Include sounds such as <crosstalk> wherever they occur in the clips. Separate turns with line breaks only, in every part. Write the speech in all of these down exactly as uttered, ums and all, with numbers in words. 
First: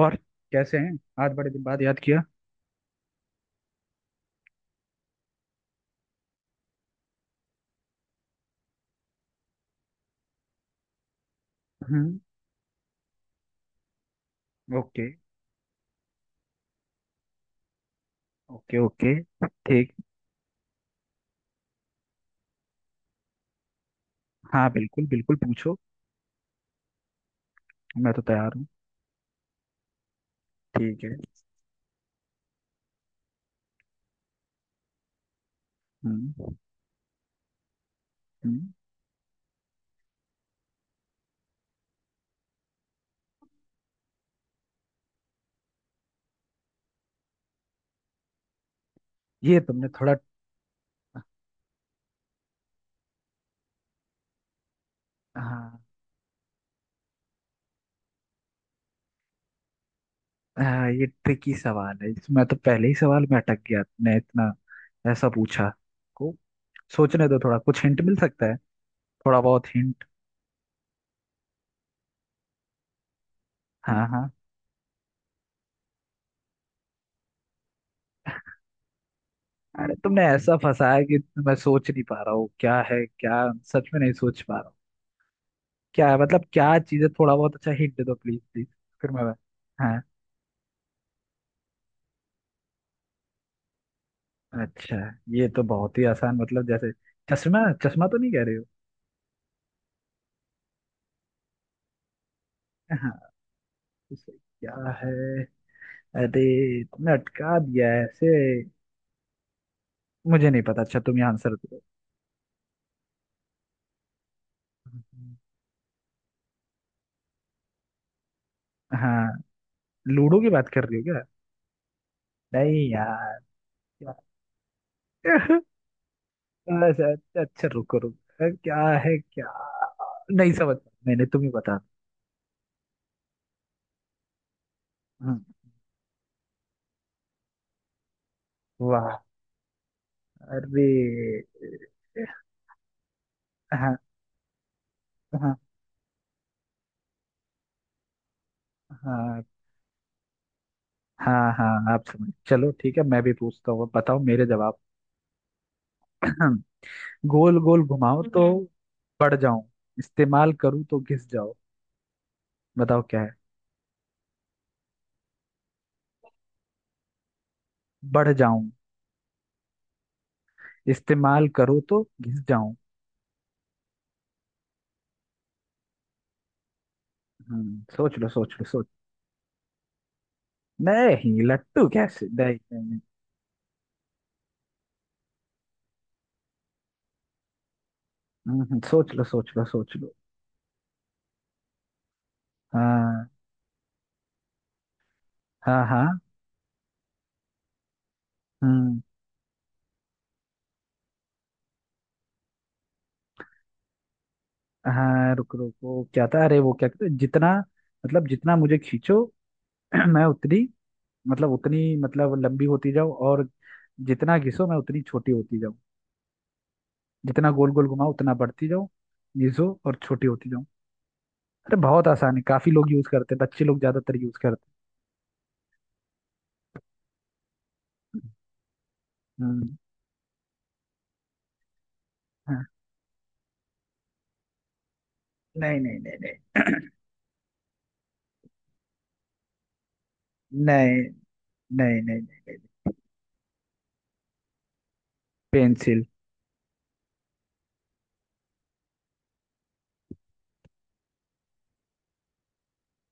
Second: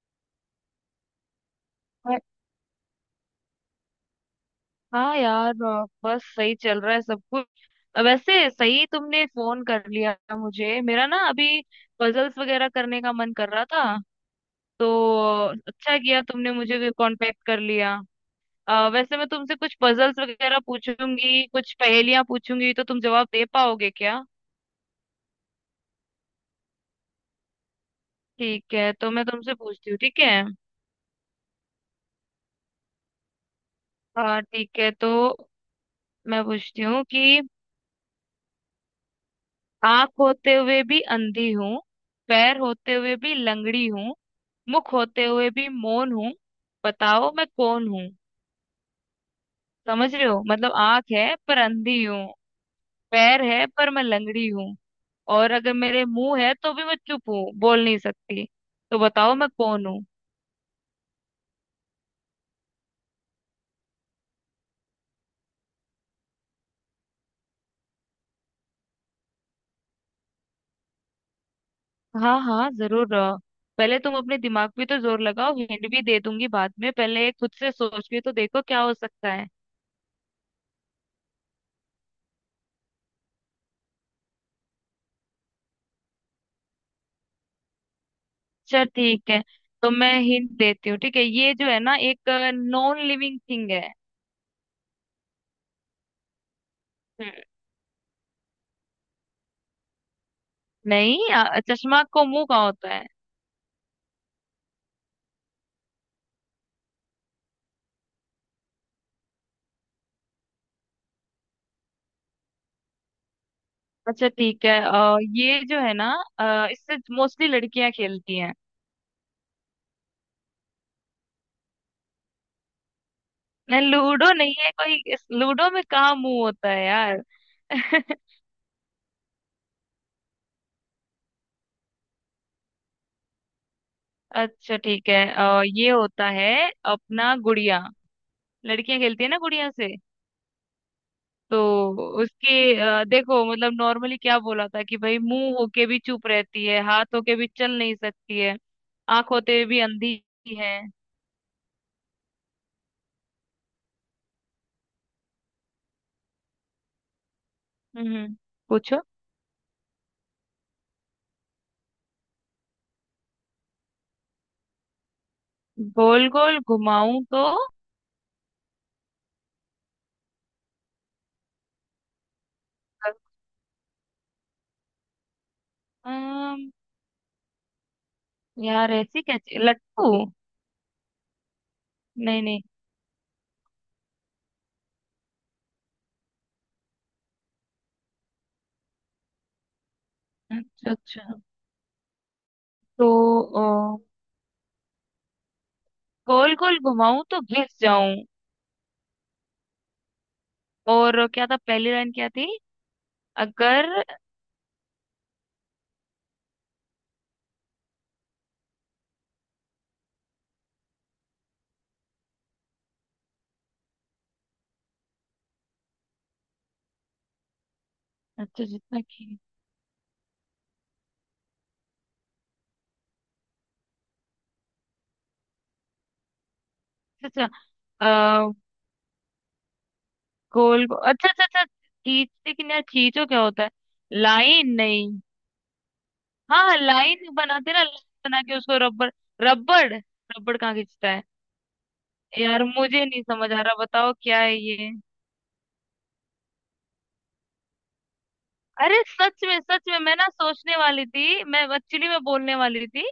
और कैसे हैं? आज बड़े दिन बाद याद
हाँ
किया।
हाँ यार, अ, बस सही चल रहा है सब कुछ। अ, वैसे सही तुमने फोन कर लिया, मुझे मेरा ना अभी
हम्म।
पजल्स वगैरह करने का मन कर रहा था,
ओके
तो अच्छा किया तुमने मुझे कांटेक्ट कर लिया।
ओके।
अ,
ओके।
वैसे मैं तुमसे कुछ
ठीक।
पजल्स वगैरह पूछूंगी, कुछ पहेलियां पूछूंगी, तो तुम जवाब दे पाओगे क्या?
हाँ, बिल्कुल बिल्कुल पूछो। मैं तो तैयार हूँ।
ठीक है, तो मैं तुमसे पूछती हूँ, ठीक है।
ठीक है।
हाँ ठीक है, तो मैं
हम्म।
पूछती हूँ कि
हम्म।
आँख होते हुए भी अंधी हूँ, पैर होते हुए भी लंगड़ी हूँ, मुख होते हुए भी मौन हूँ, बताओ मैं कौन हूँ?
ये तुमने थोड़ा।
समझ रहे हो? मतलब आंख है पर अंधी हूँ, पैर है पर मैं लंगड़ी हूँ, और अगर
हाँ।
मेरे मुंह है तो भी मैं चुप हूँ, बोल नहीं सकती। तो बताओ मैं कौन हूँ?
हाँ, ये ट्रिकी सवाल है। मैं तो पहले ही सवाल में अटक गया। तुमने इतना ऐसा पूछा को सोचने दो थोड़ा। कुछ हिंट मिल सकता है? थोड़ा बहुत हिंट।
हाँ हाँ जरूर। अ, पहले
हाँ
तुम
हाँ।
अपने दिमाग पे तो जोर लगाओ, हिंट भी दे दूंगी बाद में। पहले खुद से सोच के तो देखो क्या हो सकता है।
अरे तुमने ऐसा फंसाया कि मैं सोच नहीं पा रहा हूँ क्या है क्या। सच में नहीं सोच पा रहा हूँ। क्या है मतलब क्या चीज़ है? थोड़ा बहुत अच्छा हिंट दे दो प्लीज प्लीज।
चल
फिर मैं
ठीक है,
बता-
तो
हाँ।
मैं हिंट देती हूँ। ठीक है, ये जो है ना एक नॉन लिविंग थिंग है।
अच्छा। ये तो बहुत ही आसान। मतलब जैसे
हम्म।
चश्मा। चश्मा तो नहीं कह रहे हो?
नहीं, अ, चश्मा को मुंह कहाँ होता है?
हाँ। उसे क्या है? अरे तुमने अटका दिया है ऐसे। मुझे नहीं पता। अच्छा, तुम ही आंसर दो।
अच्छा ठीक है, अ, ये जो है ना, अ, इससे मोस्टली लड़कियां खेलती हैं।
हाँ। लूडो की बात कर रही हो क्या? नहीं यार।
नहीं,
क्या?
लूडो नहीं है कोई। इस लूडो
<laughs>
में कहाँ मुंह होता है
अच्छा
यार?
अच्छा अच्छा, रुको
<laughs>
रुको अरे, क्या है क्या? नहीं समझ। मैंने, तुम ही बता।
अच्छा ठीक है,
हम्म।
अ, ये होता है अपना गुड़िया। लड़कियां
वाह।
खेलती है ना गुड़िया से।
अरे।
तो उसके अ, देखो, मतलब
हाँ
नॉर्मली क्या बोला था कि भाई
हाँ।
मुंह होके भी चुप रहती है, हाथ होके भी चल नहीं सकती है, आंख
हाँ।
होते हुए भी अंधी है।
हाँ। हाँ, आप समझ। चलो ठीक है, मैं भी पूछता हूँ, बताओ मेरे जवाब। <clears throat> गोल गोल
हम्म
घुमाओ
हम्म।
तो हम्म
पूछो।
बढ़ जाऊं, इस्तेमाल करूँ तो घिस जाओ। बताओ क्या है।
गोल गोल घुमाऊं
बढ़ जाऊं, इस्तेमाल करो तो घिस जाऊं।
तो,
हम्म, सोच लो सोच लो सोच।
यार ऐसी कैसी लट्टू?
नहीं लट्टू कैसे?
नहीं
नहीं
नहीं।
नहीं नहीं। हम्म, सोच लो सोच लो सोच लो।
अच्छा अच्छा। तो
हाँ।
अ,
हाँ हाँ।
गोल गोल घुमाऊं तो घिस जाऊं।
हम्म।
और क्या था? पहली लाइन क्या थी? अगर।
हाँ, रुक रुक वो क्या था अरे? वो क्या कहते हैं, जितना मतलब जितना मुझे खींचो, <clears throat> मैं उतनी मतलब उतनी मतलब लंबी होती जाओ। और जितना घिसो मैं उतनी छोटी होती जाऊँ। जितना गोल गोल घुमाओ उतना
अच्छा
बढ़ती जाओ।
जितना खी
घिसो और छोटी होती जाऊँ। अरे बहुत आसान है। काफी लोग यूज करते हैं, बच्चे लोग ज्यादातर यूज करते
अच्छा अच्छा,
हैं।
अ,
हम्म।
गोल गो- अच्छा अच्छा अच्छा। खींच,
हाँ।
लेकिन यार खींचो क्या होता है? लाइन नहीं?
नहीं नहीं नहीं नहीं
हाँ लाइन बनाते ना, लाइन बना के उसको रबड़। रबड़ रबड़ कहाँ
नहीं।
खींचता है?
नहीं नहीं नहीं।
यार मुझे नहीं समझ आ रहा, बताओ क्या है ये?
पेंसिल।
अरे सच में सच में मैं ना सोचने वाली थी। मैं एक्चुअली मैं बोलने वाली थी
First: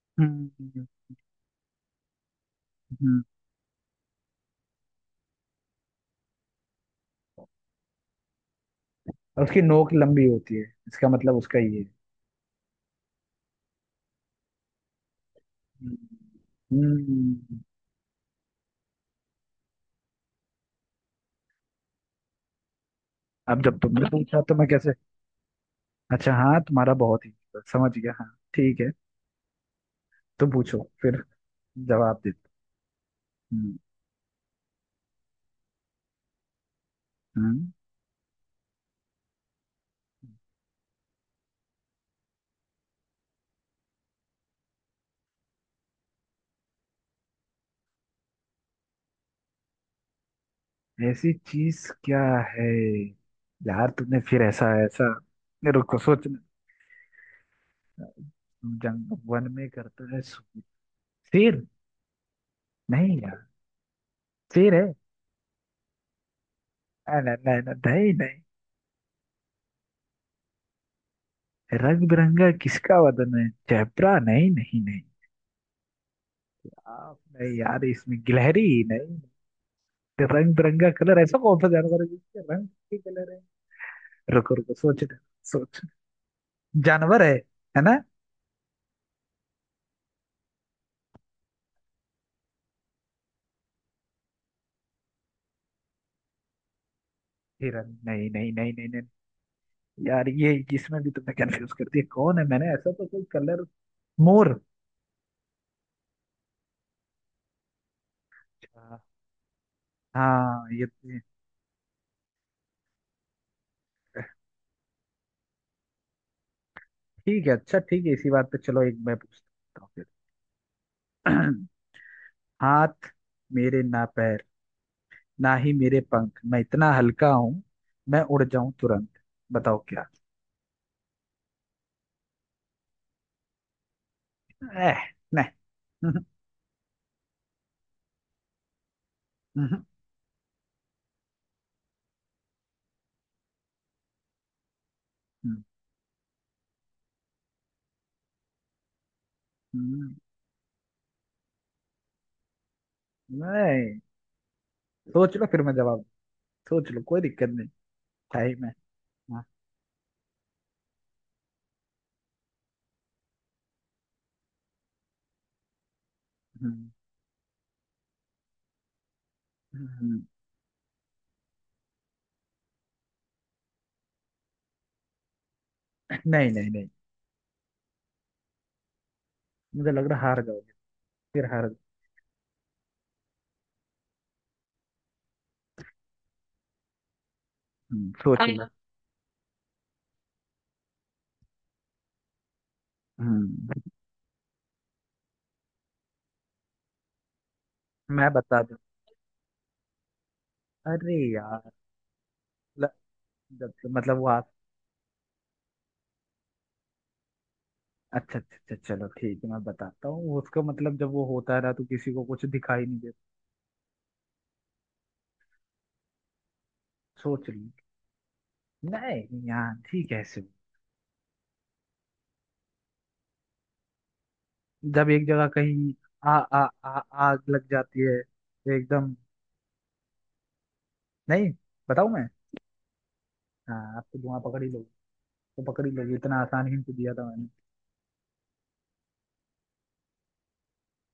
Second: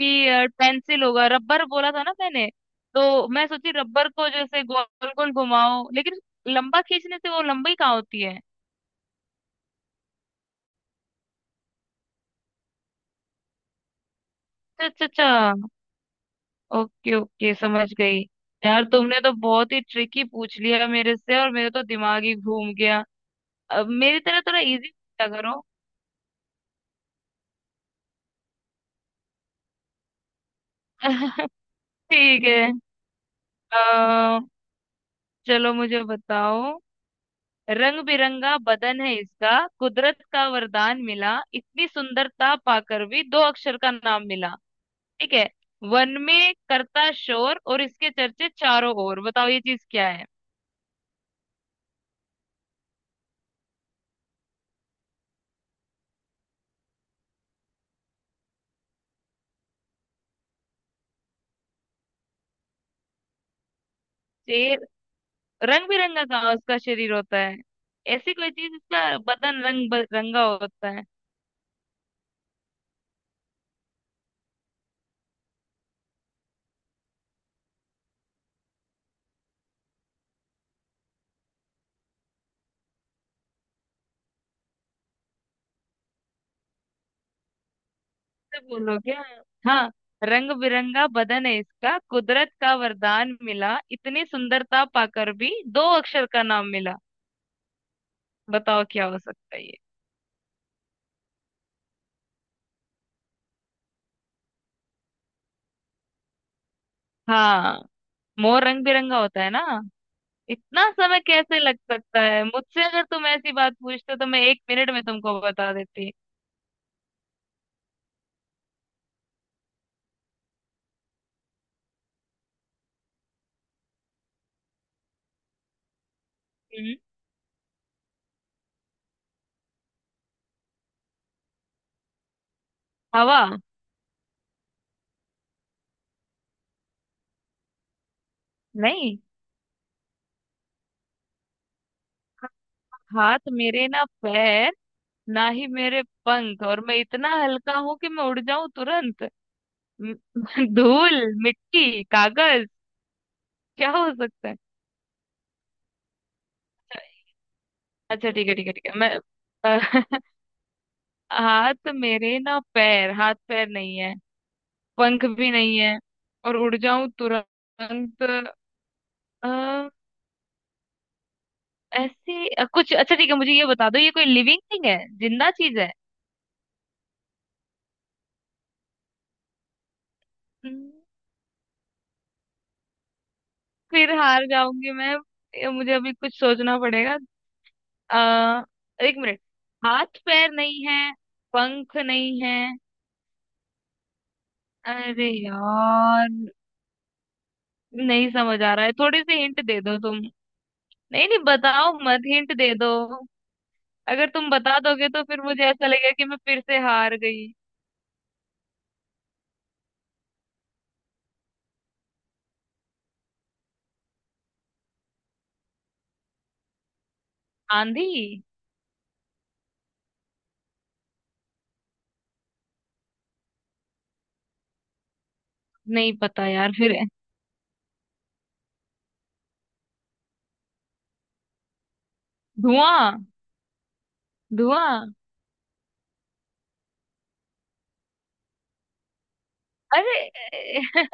कि
हम्म।
पेंसिल होगा। रबर बोला था ना मैंने,
हम्म।
तो मैं सोची रबर को जैसे गोल गोल घुमाओ, लेकिन लंबा खींचने से वो लंबी कहाँ होती है?
और उसकी नोक लंबी होती है, इसका मतलब उसका ये है।
अच्छा अच्छा अच्छा।
हम्म।
ओके ओके,
हम्म।
समझ गई। यार तुमने तो बहुत ही ट्रिकी पूछ लिया मेरे से और मेरा तो दिमाग ही घूम गया।
अब जब
अब
तुमने
मेरी तरह
पूछा तो
थोड़ा
मैं
इजी
कैसे।
पूछा करो।
अच्छा। हाँ तुम्हारा बहुत ही। समझ गया। हाँ। ठीक है, तुम पूछो फिर,
<laughs>
जवाब दे।
ठीक है।
हम्म।
अ, चलो मुझे बताओ।
हम्म।
रंग बिरंगा बदन है इसका, कुदरत का वरदान मिला, इतनी सुंदरता पाकर भी दो अक्षर का नाम मिला। ठीक है? वन में करता शोर और इसके चर्चे चारों ओर। बताओ ये चीज क्या है?
ऐसी चीज क्या है? यार तुमने फिर ऐसा ऐसा। नहीं, रुको सोचना। जंग वन में करता है सो- शेर। नहीं यार। शेर है?
शेर? रंग बिरंगा का उसका शरीर
आ, ना
होता
ना
है?
ना नहीं
ऐसी
नहीं।
कोई चीज, इसका बदन रंग बिरंगा होता है।
रंग बिरंगा किसका वदन है चैपरा? नहीं नहीं नहीं। आप नहीं यार इसमें गिलहरी। नहीं। रंग बिरंगा कलर, ऐसा कौन सा जानवर है जिसके रंग के कलर है? रुको रुको सोचना। सोच, जानवर है है ना?
तो बोलो क्या? हाँ, रंग बिरंगा बदन है इसका, कुदरत का वरदान मिला, इतनी सुंदरता पाकर भी दो अक्षर का नाम मिला।
हिरन? नहीं नहीं नहीं
बताओ
नहीं नहीं।
क्या हो सकता है ये?
यार ये इसमें भी तुमने कंफ्यूज कर दिया। कौन है? मैंने ऐसा तो कोई कलर। मोर।
हाँ। मोर रंग
हाँ।
बिरंगा होता है ना।
हाँ ये
इतना
ये-
समय कैसे लग सकता है? मुझसे अगर तुम ऐसी बात पूछते तो मैं एक मिनट में तुमको बता देती।
ठीक है, अच्छा ठीक है, इसी बात पे चलो, एक मैं पूछता हूँ फिर। <clears throat> हाथ मेरे ना पैर, ना ही मेरे पंख, मैं इतना
हम्म।
हल्का हूँ मैं उड़ जाऊं तुरंत। बताओ क्या।
हवा?
एह, नहीं। <laughs>
नहीं। हाथ मेरे ना पैर, ना ही मेरे पंख, और मैं इतना हल्का हूं कि मैं उड़ जाऊं तुरंत। म- <laughs> धूल, मिट्टी, कागज? क्या
नहीं।
हो सकता है?
सोच लो फिर मैं जवाब दूं। सोच लो, कोई दिक्कत नहीं।
अच्छा ठीक है
टाइम
ठीक
है।
है ठीक है मैं।
हाँ।
<laughs> हाथ मेरे ना पैर, हाथ पैर नहीं है, पंख भी नहीं है, और उड़
हम्म,
जाऊं तुरंत।
हम्म, हम्म।
ऐसी अ, कुछ, अच्छा ठीक है, मुझे ये बता दो, ये कोई लिविंग थिंग है, जिंदा चीज है?
नहीं नहीं नहीं। मुझे लग रहा हार जाओगे।
हम्म,
फिर हार।
फिर हार जाऊंगी मैं। ये मुझे अभी कुछ सोचना पड़ेगा।
हम्म, सोच अम,
आ,
लो।
एक मिनट। हाथ पैर नहीं है, पंख नहीं है,
हम्म।
अरे यार नहीं
मैं
समझ
बता
आ
दूं?
रहा है, थोड़ी सी हिंट दे दो तुम।
अरे
नहीं नहीं,
यार।
बताओ मत, हिंट दे
ल-
दो।
जब मतलब वो
अगर तुम
आप।
बता दोगे तो फिर मुझे ऐसा लगेगा कि मैं फिर से हार गई।
अच्छा अच्छा अच्छा चलो ठीक है मैं बताता हूँ उसको। मतलब जब वो होता रहा तो किसी को कुछ दिखाई नहीं देता। सोच ली?
आंधी?
नहीं यार। ठीक है, ऐसे जब एक जगह कहीं
नहीं
आ,
पता
आ,
यार। फिर।
आ, आग लग जाती है तो एकदम। नहीं। बताऊं मैं?
धुआं?
हाँ, आप तो धुआं पकड़ ही लोगे।
धुआं!
तो पकड़ ही लोगे, इतना आसान हिंट दिया था मैंने।
अरे! <laughs>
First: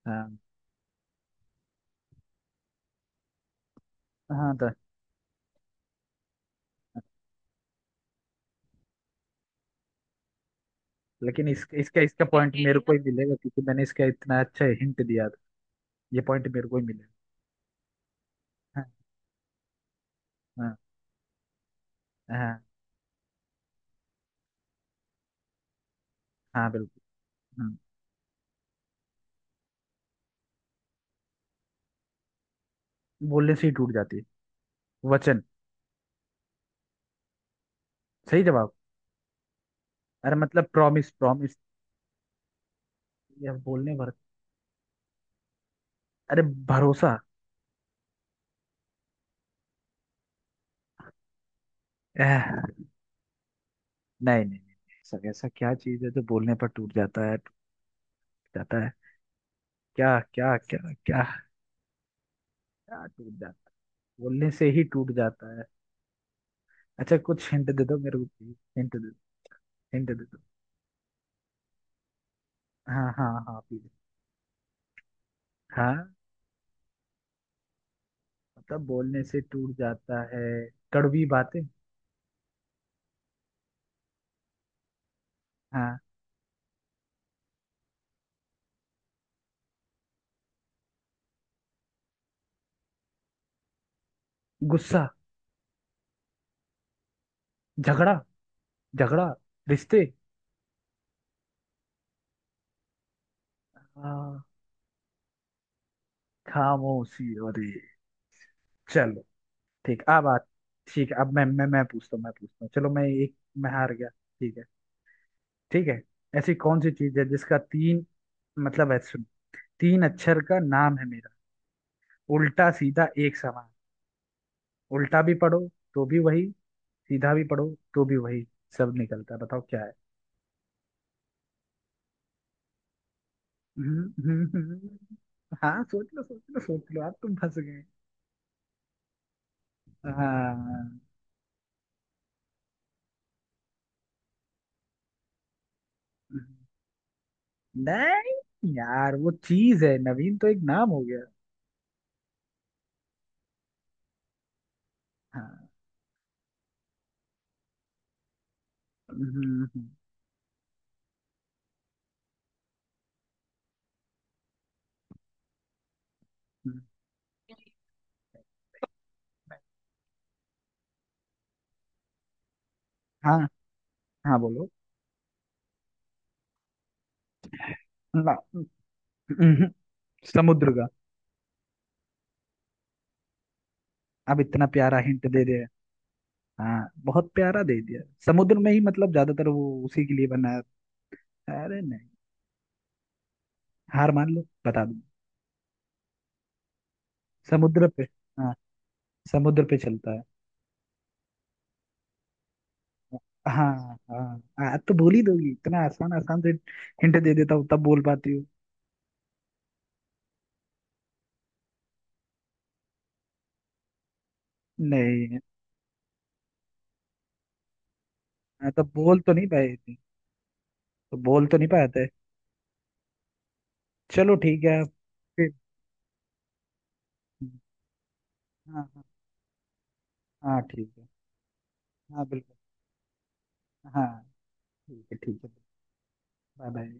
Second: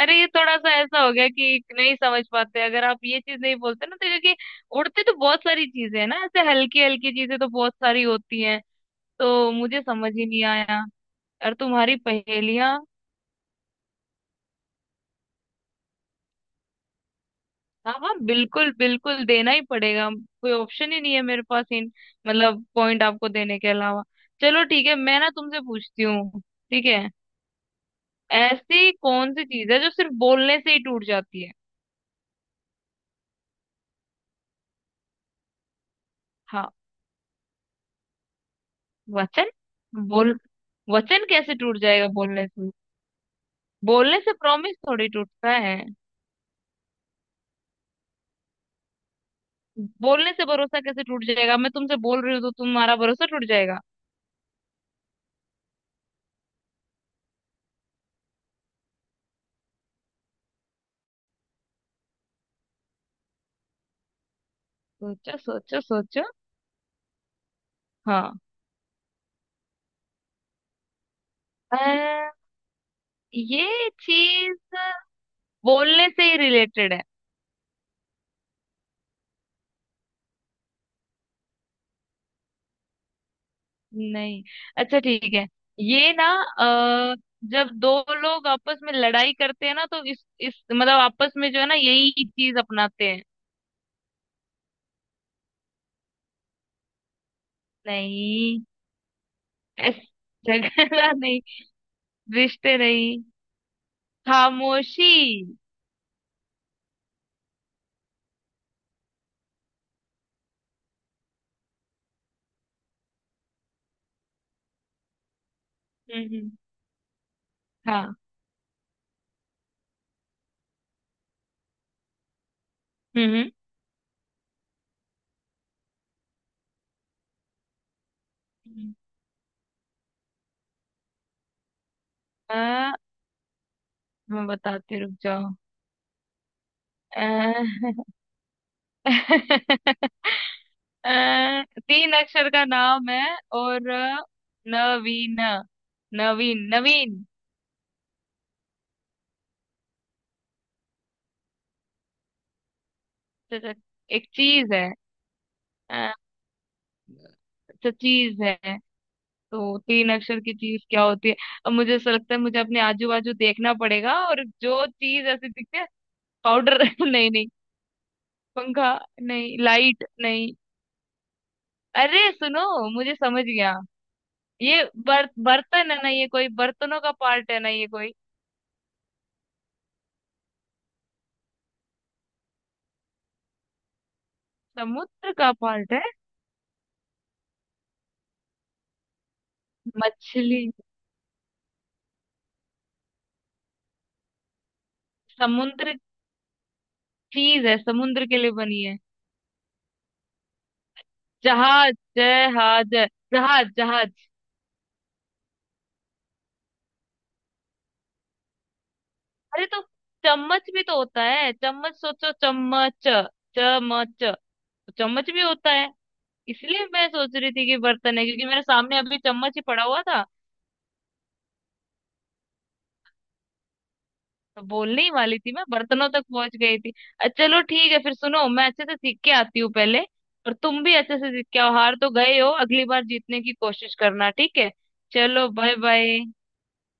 अरे, ये
हाँ।
थोड़ा सा ऐसा हो गया कि नहीं समझ पाते, अगर आप ये चीज नहीं बोलते ना, तो क्योंकि
हाँ तो।
उड़ते तो बहुत सारी चीजें हैं ना, ऐसे हल्की हल्की चीजें तो बहुत सारी होती हैं, तो मुझे समझ ही नहीं आया।
लेकिन
और
इस,
तुम्हारी
इसका इसका पॉइंट
पहेलियां।
मेरे को ही मिलेगा, क्योंकि मैंने इसका इतना अच्छा हिंट दिया था। ये पॉइंट मेरे को ही मिलेगा।
हाँ हाँ, बिल्कुल
हाँ।
बिल्कुल देना ही पड़ेगा। कोई
हाँ।
ऑप्शन ही नहीं है मेरे पास इन,
हाँ।
मतलब पॉइंट आपको देने के अलावा। चलो ठीक है, मैं ना तुमसे पूछती हूँ।
हाँ,
ठीक
बिल्कुल।
है?
हाँ।
ऐसी कौन सी चीज है जो सिर्फ बोलने से ही टूट जाती है?
बोलने से ही टूट जाती है? वचन।
हाँ,
सही जवाब।
वचन बोल,
अरे मतलब प्रॉमिस
वचन कैसे
प्रॉमिस।
टूट जाएगा बोलने से?
या बोलने भर।
बोलने से प्रॉमिस थोड़ी टूटता है।
अरे, भरोसा।
बोलने से भरोसा कैसे टूट जाएगा? मैं तुमसे बोल रही हूँ तो
एह,
तुम्हारा भरोसा टूट जाएगा।
नहीं नहीं नहीं नहीं, सर ऐसा क्या चीज है जो बोलने पर टूट जाता है? टूट जाता है क्या क्या क्या? क्या? क्या टूट जाता है बोलने से ही टूट
सोचो
जाता है?
सोचो सोचो।
अच्छा कुछ हिंट दे दो मेरे को
हाँ।
प्लीज, हिंट दे, हिंट दे दो।
अ,
हाँ हाँ हाँ प्लीज।
ये चीज
हाँ।
बोलने से ही रिलेटेड है।
मतलब बोलने से टूट जाता है। कड़वी बातें।
नहीं। अच्छा ठीक है।
हाँ।
ये ना, अ, जब दो लोग आपस में लड़ाई करते हैं ना, तो इस इस मतलब आपस में जो है ना, यही चीज अपनाते हैं।
गुस्सा, झगड़ा।
नहीं।
झगड़ा, रिश्ते।
ऐस- झगड़ा नहीं, रिश्ते नहीं,
हाँ।
खामोशी।
खामोशी? अरे। चलो। ठीक। अब आ ठीक है अब मैं मैं मैं पूछता हूँ, मैं पूछता हूँ, चलो मैं एक। मैं हार गया। ठीक है। ठीक है।
हम्म हम्म,
ऐसी कौन सी चीज है जिसका तीन
हाँ
मतलब है, सुन। तीन अक्षर का नाम है मेरा, उल्टा सीधा
हम्म
एक
हम्म।
समान। उल्टा भी पढ़ो तो भी वही, सीधा भी पढ़ो तो भी वही सब निकलता है। बताओ क्या है।
आ,
<laughs> हम्म,
मैं
हम्म,
बताती, रुक
हम्म।
जाओ।
हाँ सोच लो सोच लो सोच लो। आप तुम
आ,
फंस गए।
<laughs>
हाँ।
आ, तीन अक्षर का नाम है। और अ, नवीन। नवीन नवीन।
नहीं यार, वो चीज है। नवीन तो एक नाम हो गया।
च- च- एक चीज है।
हाँ।
आ, तो चीज है।
हम्म,
तो
हम्म,
तीन अक्षर की चीज क्या होती है? अब मुझे ऐसा लगता है मुझे अपने आजू बाजू देखना पड़ेगा, और जो चीज ऐसी दिखती है,
हम्म।
पाउडर? <laughs> नहीं नहीं। पंखा? नहीं, लाइट? नहीं। अरे सुनो, मुझे समझ
हाँ
गया।
हाँ बोलो
ये बर, बर्तन है ना? ये कोई बर्तनों का पार्ट है ना? ये कोई
ना। हम्म, हम्म। समुद्र का। अब इतना प्यारा हिंट
समुद्र
दे
का
दिया।
पार्ट है?
हाँ बहुत प्यारा दे दिया। समुद्र में ही मतलब ज्यादातर वो उसी के लिए बना
मछली?
है। अरे नहीं। हार मान लो, बता दूं?
समुद्र? चीज है
समुद्र पे।
समुद्र के लिए
हाँ।
बनी है।
समुद्र पे चलता है।
जहाज जहाज! जहाज
हाँ।
जहाज!
हाँ हाँ, तो बोल ही दोगी। इतना आसान आसान से हिंट दे देता हूँ तब बोल पाती हूँ।
अरे, तो चम्मच भी तो होता है, चम्मच सोचो, चम्मच! चम्मच तो, चम्मच
नहीं।
भी होता है। इसलिए मैं सोच रही थी कि बर्तन है, क्योंकि मेरे
हाँ, तो
सामने अभी
बोल तो नहीं
चम्मच ही
पाए
पड़ा
थे।
हुआ था।
तो बोल तो नहीं पाए थे। चलो
तो
ठीक है।
बोलने ही वाली
फिर।
थी, मैं बर्तनों तक पहुंच गई थी। अ, चलो ठीक है, फिर सुनो, मैं अच्छे
हाँ
से
हाँ।
सीख के आती हूँ पहले। और
हाँ
तुम
ठीक
भी
है।
अच्छे से सीख के आओ, हार तो
हाँ
गए हो,
बिल्कुल।
अगली बार जीतने की कोशिश
हाँ।
करना, ठीक है?
ठीक है ठीक
चलो
है।
Bye bye.
Bye bye.